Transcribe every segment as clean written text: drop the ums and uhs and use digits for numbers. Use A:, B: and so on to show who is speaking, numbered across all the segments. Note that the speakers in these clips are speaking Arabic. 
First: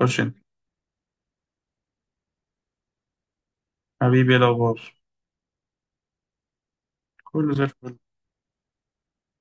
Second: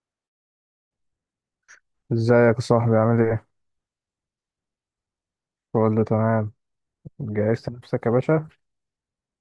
A: خش انت.
B: ازيك يا صاحبي؟ عامل ايه؟
A: حبيبي، ايه الاخبار؟
B: كله تمام.
A: كله زي
B: جهزت
A: الفل.
B: نفسك يا باشا؟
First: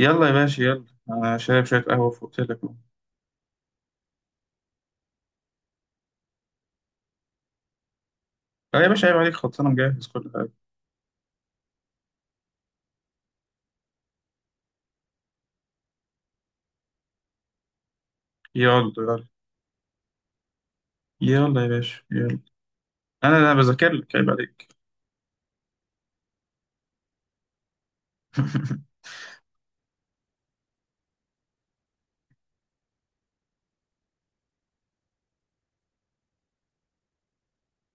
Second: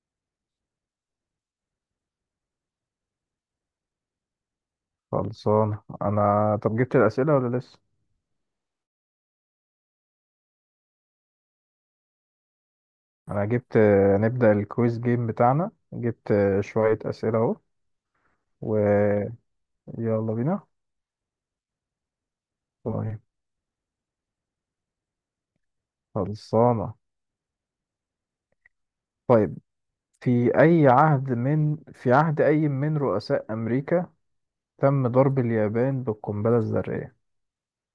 A: يلا يا باشا يلا. انا شارب شويه قهوه فوق لك اهو.
B: خلصان انا. طب جبت الاسئله ولا لسه؟
A: لا يا باشا عيب عليك، خلاص انا مجهز كل حاجه.
B: انا جبت. نبدا الكويز جيم بتاعنا. جبت شويه اسئله اهو.
A: يلا يلا.
B: ويلا بينا.
A: يلا يا باشا يلا.
B: طيب.
A: انا بذاكر لك، عيب عليك.
B: خلصانه. طيب، في عهد اي من رؤساء امريكا تم ضرب اليابان بالقنبله الذريه؟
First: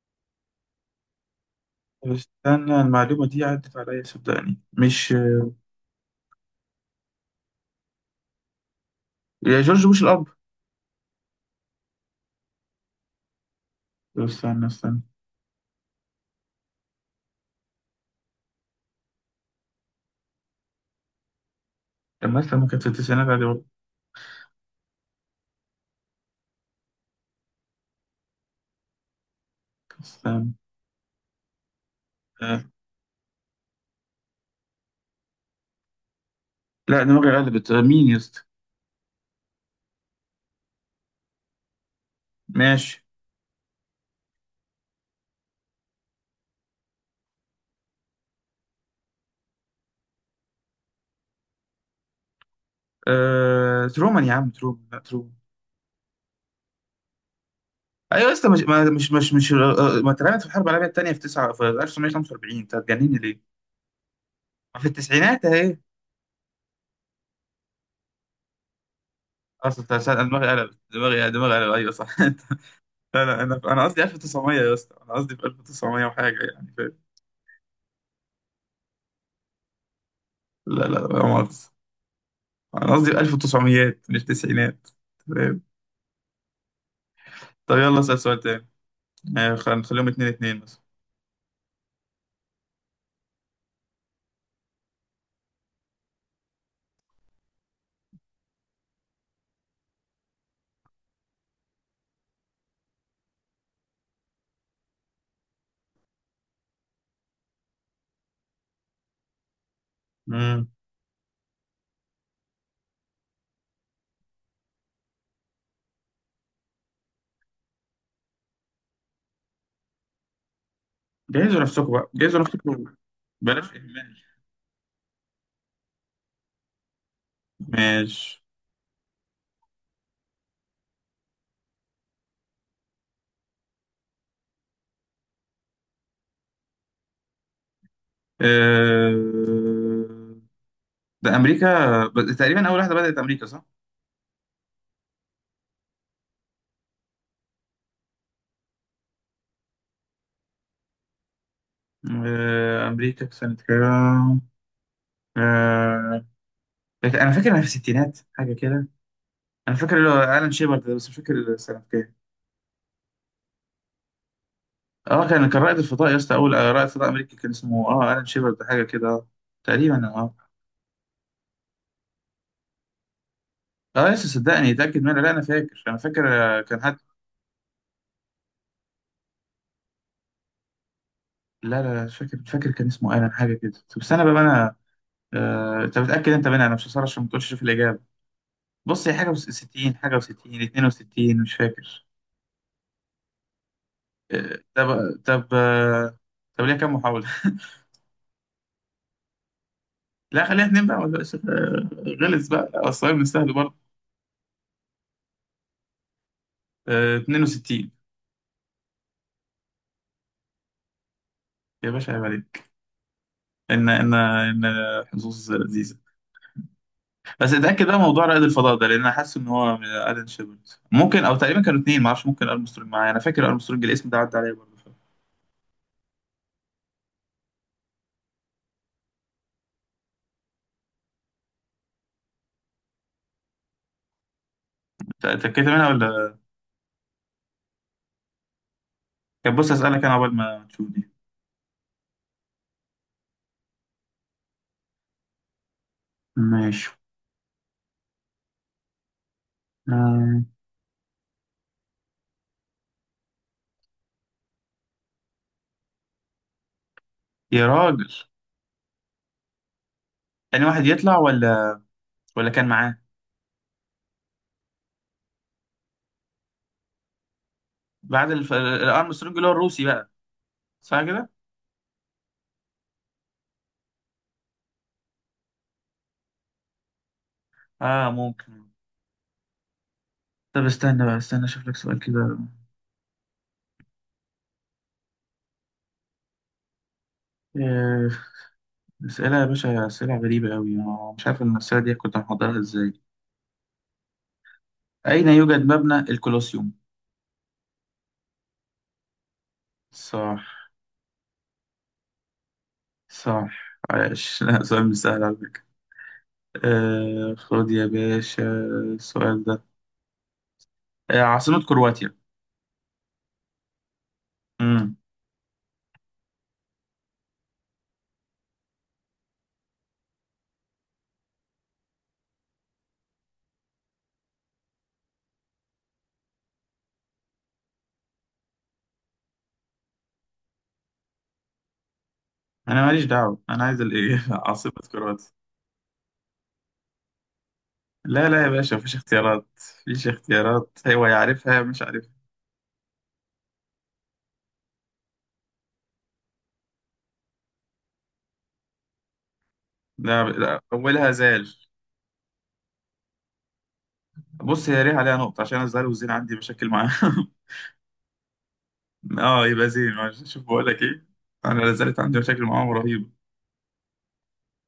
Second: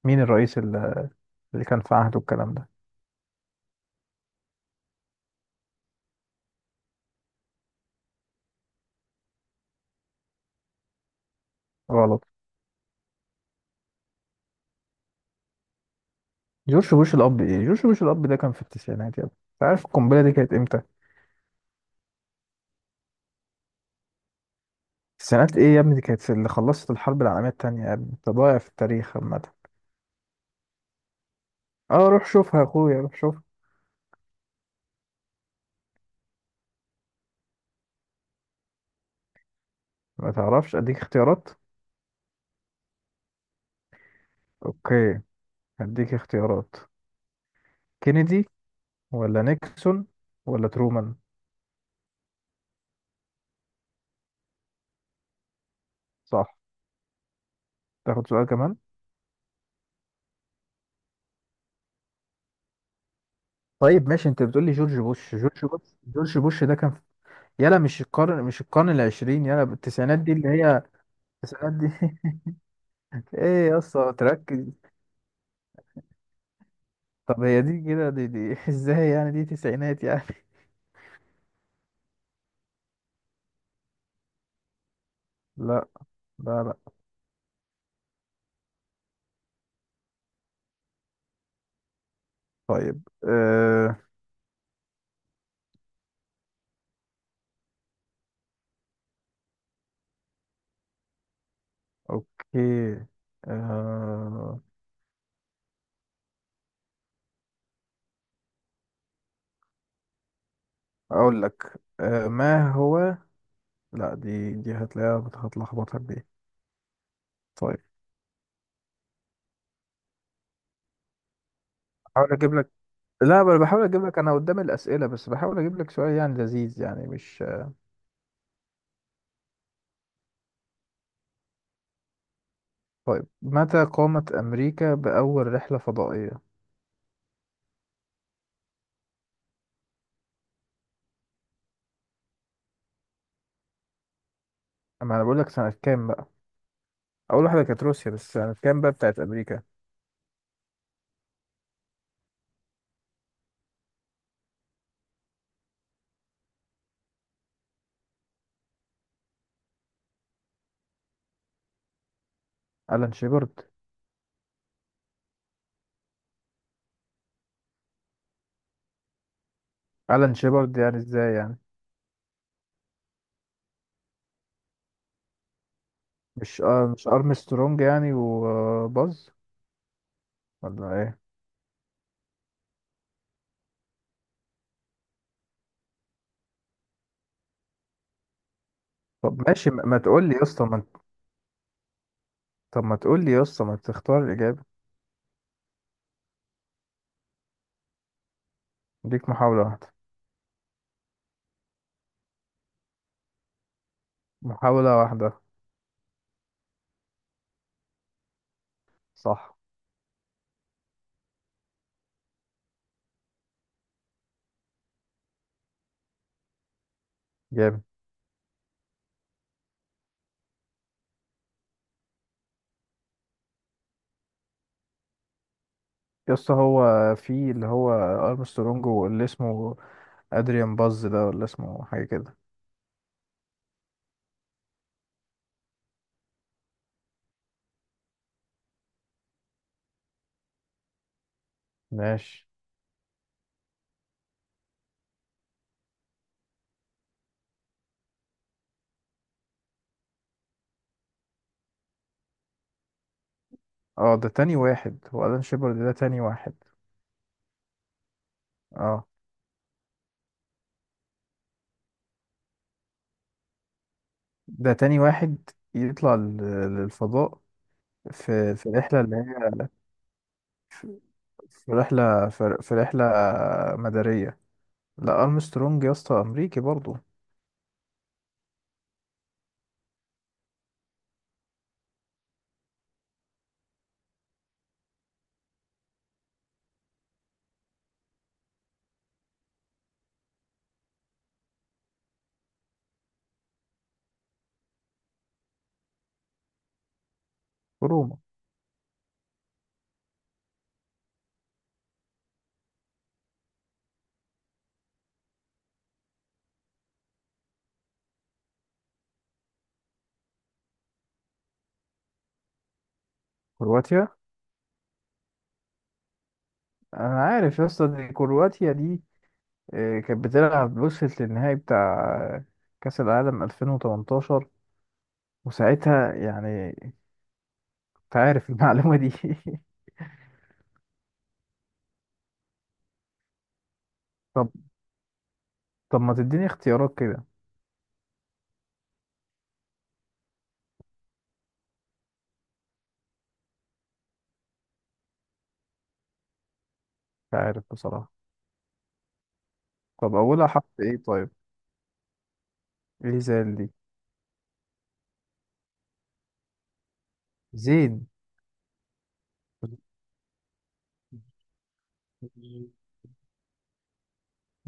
B: مين الرئيس اللي كان في
A: طب
B: عهده الكلام ده؟
A: استنى، المعلومه دي عدت عليا، صدقني مش. يا جورج بوش الاب.
B: غلط.
A: طب استنى.
B: جورج بوش الاب؟ ايه جورج بوش الاب؟ ده كان في التسعينات يا ابني. انت عارف القنبله دي كانت امتى؟
A: طب ما استنى، كانت في التسعينات عادي برضه.
B: التسعينات ايه يا ابني؟ دي كانت اللي خلصت الحرب العالميه التانية يا ابني. انت ضايع في التاريخ عامه.
A: استنى.
B: اه، روح شوفها
A: آه.
B: يا اخويا، روح شوفها.
A: لا دماغي قلبت. مين يا اسطى؟
B: ما تعرفش؟ اديك اختيارات.
A: ماشي.
B: اوكي، هديك اختيارات: كينيدي، ولا نيكسون، ولا ترومان.
A: ترومان يا عم، ترومان، لا ترومان.
B: صح.
A: ايوه
B: تاخد
A: يا
B: سؤال
A: اسطى، مش
B: كمان؟
A: ما- مش مش مش آه، آه، ما اترمت في الحرب العالميه الثانيه في 9 في 1945، انت هتجنني ليه؟
B: طيب ماشي، انت بتقول لي
A: ما في
B: جورج بوش
A: التسعينات
B: جورج
A: اهي.
B: بوش جورج بوش، ده كان في... يلا مش القرن، مش القرن العشرين؟ يلا
A: اصل
B: التسعينات
A: أنا
B: دي اللي
A: دماغي قلبت،
B: هي.
A: دماغي
B: التسعينات
A: قلبت،
B: دي.
A: ايوه صح. لا لا، انا
B: ايه يا
A: انا قصدي
B: اسطى؟
A: 1900
B: تركز.
A: يا اسطى، انا قصدي في 1900 وحاجه، يعني فاهم.
B: طب هي دي كده، دي ازاي يعني دي تسعينات يعني؟
A: لا لا لا، مؤاخذه. انا قصدي في 1900 مش تسعينات، فاهم.
B: لا لا لا.
A: طب يلا اسال سؤال تاني. نخليهم 2 2 مثلا.
B: طيب، اوكي، آه
A: امم
B: اقول لك، ما هو لا، دي هتلاقيها هتلخبطك دي. طيب.
A: جهزوا نفسكم بقى،
B: بحاول
A: جهزوا
B: اجيب لك.
A: نفسكم.
B: لا انا
A: بلاش
B: بحاول اجيب
A: اهمال.
B: لك، انا قدام الاسئله بس بحاول اجيب لك سؤال يعني لذيذ يعني مش...
A: ماشي.
B: طيب، متى قامت امريكا باول رحله فضائيه؟
A: أه... ده امريكا. تقريبا اول واحده بدات امريكا، صح.
B: اما انا بقول لك سنه كام بقى. اول واحده كانت روسيا، بس سنه كام بقى بتاعت امريكا؟
A: امريكا في سنه كام. آه، انا فاكر انها في الستينات حاجه كده. انا فاكر اللي هو الان شيبرد ده، بس مش فاكر سنه كام.
B: الان شيبرد.
A: اه، كان رائد الفضاء يا اسطى، اول رائد فضاء امريكي، كان اسمه الان شيبرد ده، حاجه كده تقريبا
B: الان شيبرد يعني ازاي يعني؟
A: اه لسه، صدقني اتاكد منها، لا انا فاكر
B: مش
A: كان
B: آه
A: حد.
B: مش ارمسترونج يعني وباز؟ ولا ايه؟
A: لا لا لا، مش فاكر كان اسمه الان حاجه كده. طب استنى بقى انا. انت متاكد انت منها؟ انا مش هصرش عشان ما تقولش في الاجابه. بص هي حاجه
B: طب ماشي، ما
A: و60،
B: ما
A: حاجه
B: تقول
A: و60،
B: لي يا اسطى ما انت-
A: 62، مش فاكر.
B: طب ما تقول لي يا اسطى، ما تختار
A: آه،
B: الاجابه.
A: طب طب آه، طب ليها كام محاولة؟
B: ليك محاوله واحده.
A: لا خليها اتنين بقى، ولا غلس بقى، الصعيد من سهل برضه.
B: محاوله واحده.
A: 62.
B: صح.
A: يا باشا عيب عليك. ان حظوظ لذيذة. بس
B: جامد.
A: اتأكد بقى موضوع رائد الفضاء ده، لان انا حاسس ان هو من الن شيبرد ممكن، او تقريبا كانوا اتنين، معرفش ممكن ارمسترونج معايا، انا فاكر ارمسترونج الاسم ده عدى عليا برضه.
B: يا اسطى هو في اللي هو ارمسترونج واللي اسمه ادريان باز ده، ولا اسمه حاجه كده؟
A: اتأكدت منها ولا؟ كان، بص اسألك انا قبل ما تشوف دي.
B: ماشي.
A: ماشي. آه،
B: اه، ده تاني واحد هو الان شيبرد، ده تاني واحد.
A: يا راجل.
B: اه
A: تاني واحد يطلع؟ ولا، ولا كان معاه؟
B: ده تاني واحد يطلع للفضاء
A: بعد
B: في الرحله اللي
A: الارمسترونج اللي هو
B: هي
A: الروسي بقى. صح.
B: في رحلة في رحلة مدارية. لا أرمسترونج يا اسطى أمريكي برضو.
A: اه ممكن. طب استنى بقى، استنى اشوف لك سؤال كده. آه، اسئله يا باشا، اسئله غريبه قوي، انا مش عارف المساله دي كنت محضرها ازاي. اين يوجد مبنى الكولوسيوم؟
B: في روما.
A: صح. صح، عايش. لا، سؤال مش سهل على فكره. آه، خد يا باشا السؤال ده. آه، عاصمه كرواتيا.
B: كرواتيا.
A: امم
B: أنا عارف يا اسطى دي كرواتيا دي. كانت بتلعب، وصلت للنهائي بتاع كأس العالم 2018، وساعتها يعني أنت عارف المعلومة دي.
A: انا ماليش دعوه، انا عايز الايه.
B: طب.
A: عاصمه كرواتيا.
B: طب ما تديني اختيارات كده.
A: لا لا يا باشا، مفيش اختيارات. مفيش اختيارات، هو يعرفها مش عارفها.
B: مش عارف بصراحة. طب
A: لا
B: أولها
A: لا،
B: حرف إيه
A: اولها
B: طيب؟
A: زال.
B: إيه زي دي؟
A: بص، هي ليها عليها نقطة، عشان أنا الزهر والزين عندي مشاكل معاهم.
B: زين.
A: اه يبقى زين، معلش. شوف بقول لك ايه، انا لا زالت عندي مشاكل معاهم رهيبة.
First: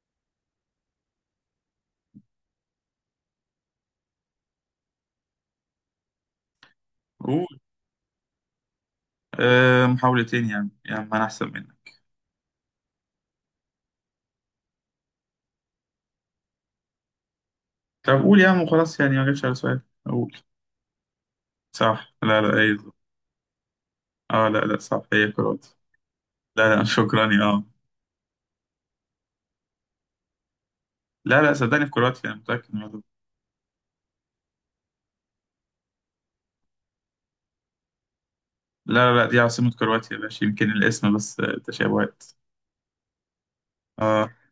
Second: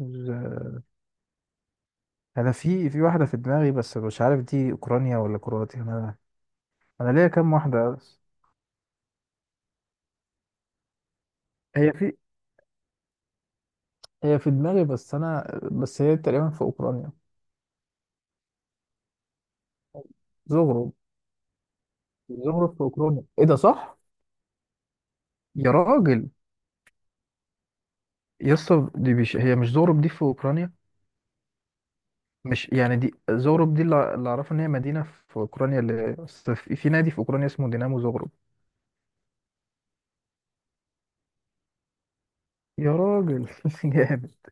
B: ز- انا في واحده في دماغي بس مش عارف دي اوكرانيا ولا كرواتيا. انا ليا
A: قول.
B: كام واحده بس.
A: محاولتين، يعني ما انا احسن
B: هي
A: منك.
B: في هي في دماغي بس، انا بس هي تقريبا في اوكرانيا.
A: طب قول يا عم وخلاص، يعني ما جاتش على سؤال، قول.
B: زغرب.
A: صح، لا لا
B: زغرب
A: اي.
B: في اوكرانيا، ايه ده صح؟
A: اه لا لا، صح هي كرواتيا.
B: يا راجل.
A: لا لا. شكرا يا
B: يا اسطى دي مش هي، مش زغرب دي في اوكرانيا؟
A: لا لا صدقني، في كرواتيا، انا
B: مش
A: متأكد من
B: يعني
A: الموضوع.
B: دي زغرب دي، اللي اعرفه ان هي مدينه في اوكرانيا، اللي أصل في نادي في اوكرانيا اسمه دينامو زغرب.
A: لا لا لا، دي عاصمة كرواتيا يا باشا، يمكن الاسم بس تشابهات.
B: يا راجل.
A: اه.
B: جامد.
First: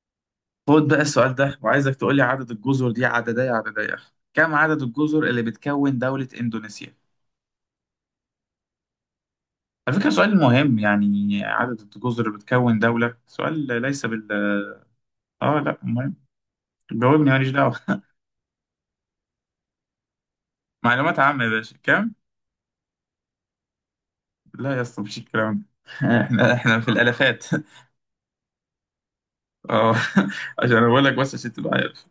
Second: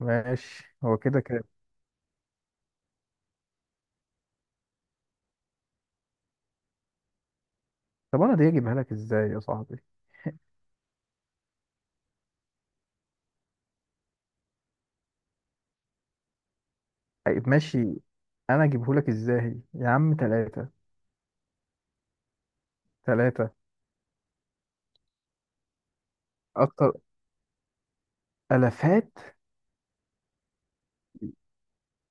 B: ماشي
A: خد
B: هو
A: بقى
B: كده
A: السؤال
B: كده.
A: ده، وعايزك تقول لي عدد الجزر، دي عددية عددية. كم عدد الجزر اللي بتكون دولة إندونيسيا؟
B: طب انا دي اجيبها لك ازاي يا صاحبي؟
A: على فكرة، سؤال مهم، يعني عدد الجزر اللي بتكون دولة، سؤال ليس بال. اه لا، مهم. جاوبني،
B: طيب
A: ماليش
B: ماشي.
A: دعوة.
B: انا اجيبهولك ازاي يا عم؟ تلاتة.
A: معلومات عامة يا باشا، كم؟
B: تلاتة.
A: لا يا اسطى، مفيش الكلام ده. احنا في
B: اكتر.
A: الالافات.
B: الافات؟
A: اه، عشان انا بقول لك بس عشان تبقى عارف،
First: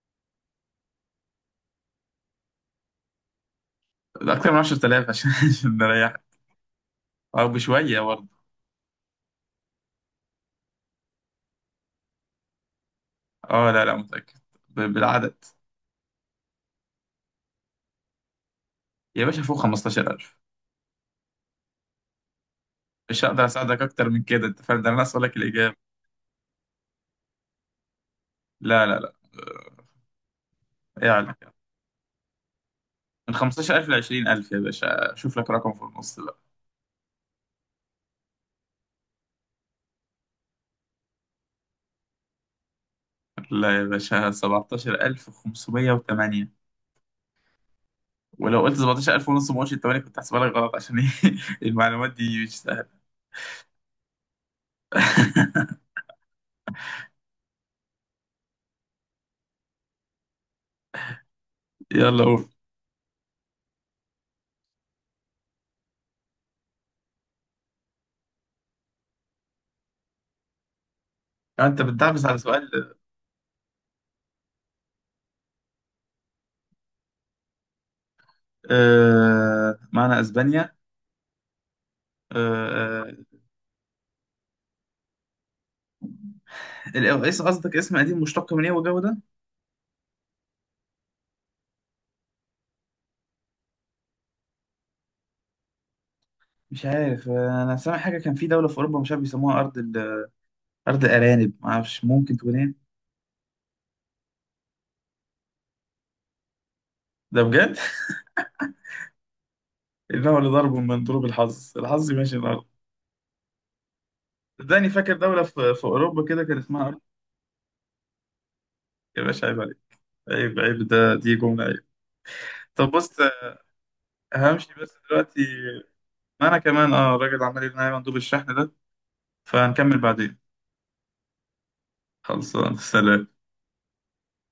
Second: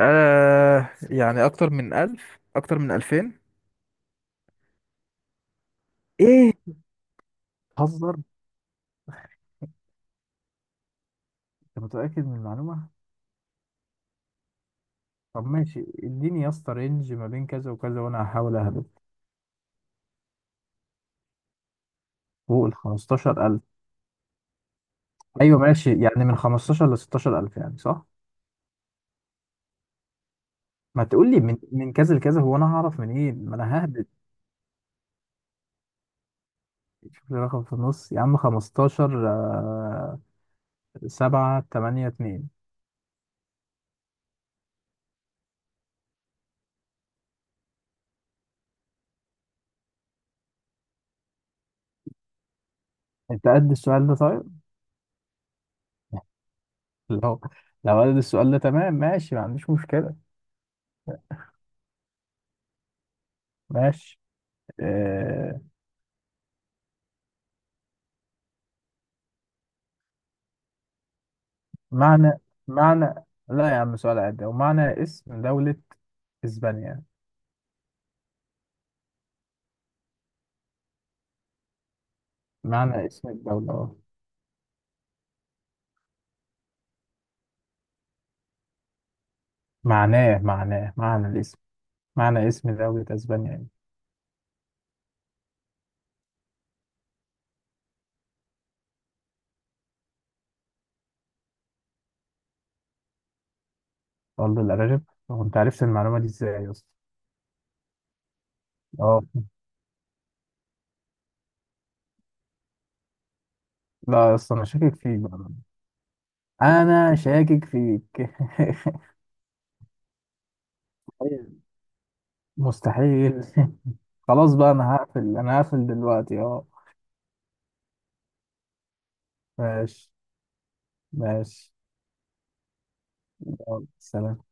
B: يعني اكتر من الف، اكتر من الفين.
A: اكتر من 10000 عشان عشان نريحك،
B: ايه؟
A: او بشوية
B: هزر.
A: برضه.
B: انت متأكد من المعلومة؟
A: اه لا لا متأكد، بالعدد.
B: طب ماشي، اديني يا اسطى رينج ما بين كذا وكذا وانا هحاول اهبط.
A: يا باشا فوق 15000.
B: فوق ال
A: مش هقدر
B: 15000.
A: اساعدك اكتر من كده، انت فاهم ده، انا اسالك لك
B: ايوه
A: الاجابه.
B: ماشي، يعني من 15 ل 16000 يعني صح.
A: لا لا لا،
B: ما تقول
A: يعني
B: لي من كذا لكذا، هو انا هعرف من ايه؟
A: من
B: ما انا
A: 15000 ل
B: ههبط.
A: 20000 يا باشا، شوف لك رقم في النص بقى.
B: شوف لي رقم في النص يا عم. 15 7 8 2.
A: لا يا باشا، 17508. ولو قلت 17000 ونص، ما قلتش 8، كنت هحسبها لك غلط، عشان ايه. المعلومات دي مش سهله.
B: انت قد السؤال ده طيب؟ لو لو قد السؤال ده تمام ماشي، ما عنديش مشكلة.
A: يلا قول.
B: ماشي. آه...
A: انت بتدعبس
B: معنى
A: على سؤال.
B: معنى لا يا عم، سؤال عادي، ومعنى اسم دولة اسبانيا.
A: آه معنى اسبانيا.
B: معنى
A: آه.
B: اسم الدولة اه.
A: ايه قصدك، اسم قديم مشتق من ايه والجو ده؟
B: معناه معنى الاسم، معنى اسم دولة اسبانيا يعني.
A: مش عارف. انا سامع حاجه كان في دوله في اوروبا، مش عارف بيسموها ارض. أرض أرانب، ما أعرفش، ممكن تكون إيه.
B: والله الأرانب؟ هو انت عرفت المعلومة دي ازاي يا اسطى؟
A: ده بجد.
B: اه.
A: إنه لضرب من ضروب الحظ، ماشي الأرض.
B: لا يا اسطى انا
A: صدقني
B: شاكك
A: فاكر
B: فيك بقى.
A: دولة في أوروبا كده كان اسمها أرض.
B: انا شاكك فيك.
A: يا باشا عيب عليك. عيب. عيب ده. دي جملة عيب. طب بص،
B: مستحيل. خلاص بقى،
A: همشي بس
B: انا هقفل،
A: دلوقتي.
B: انا هقفل دلوقتي
A: ما أنا
B: اه.
A: كمان، الراجل عمال يرن عليا مندوب الشحن ده، فهنكمل
B: ماشي.
A: بعدين.
B: ماشي.
A: خلصان، سلام.
B: يلا سلام.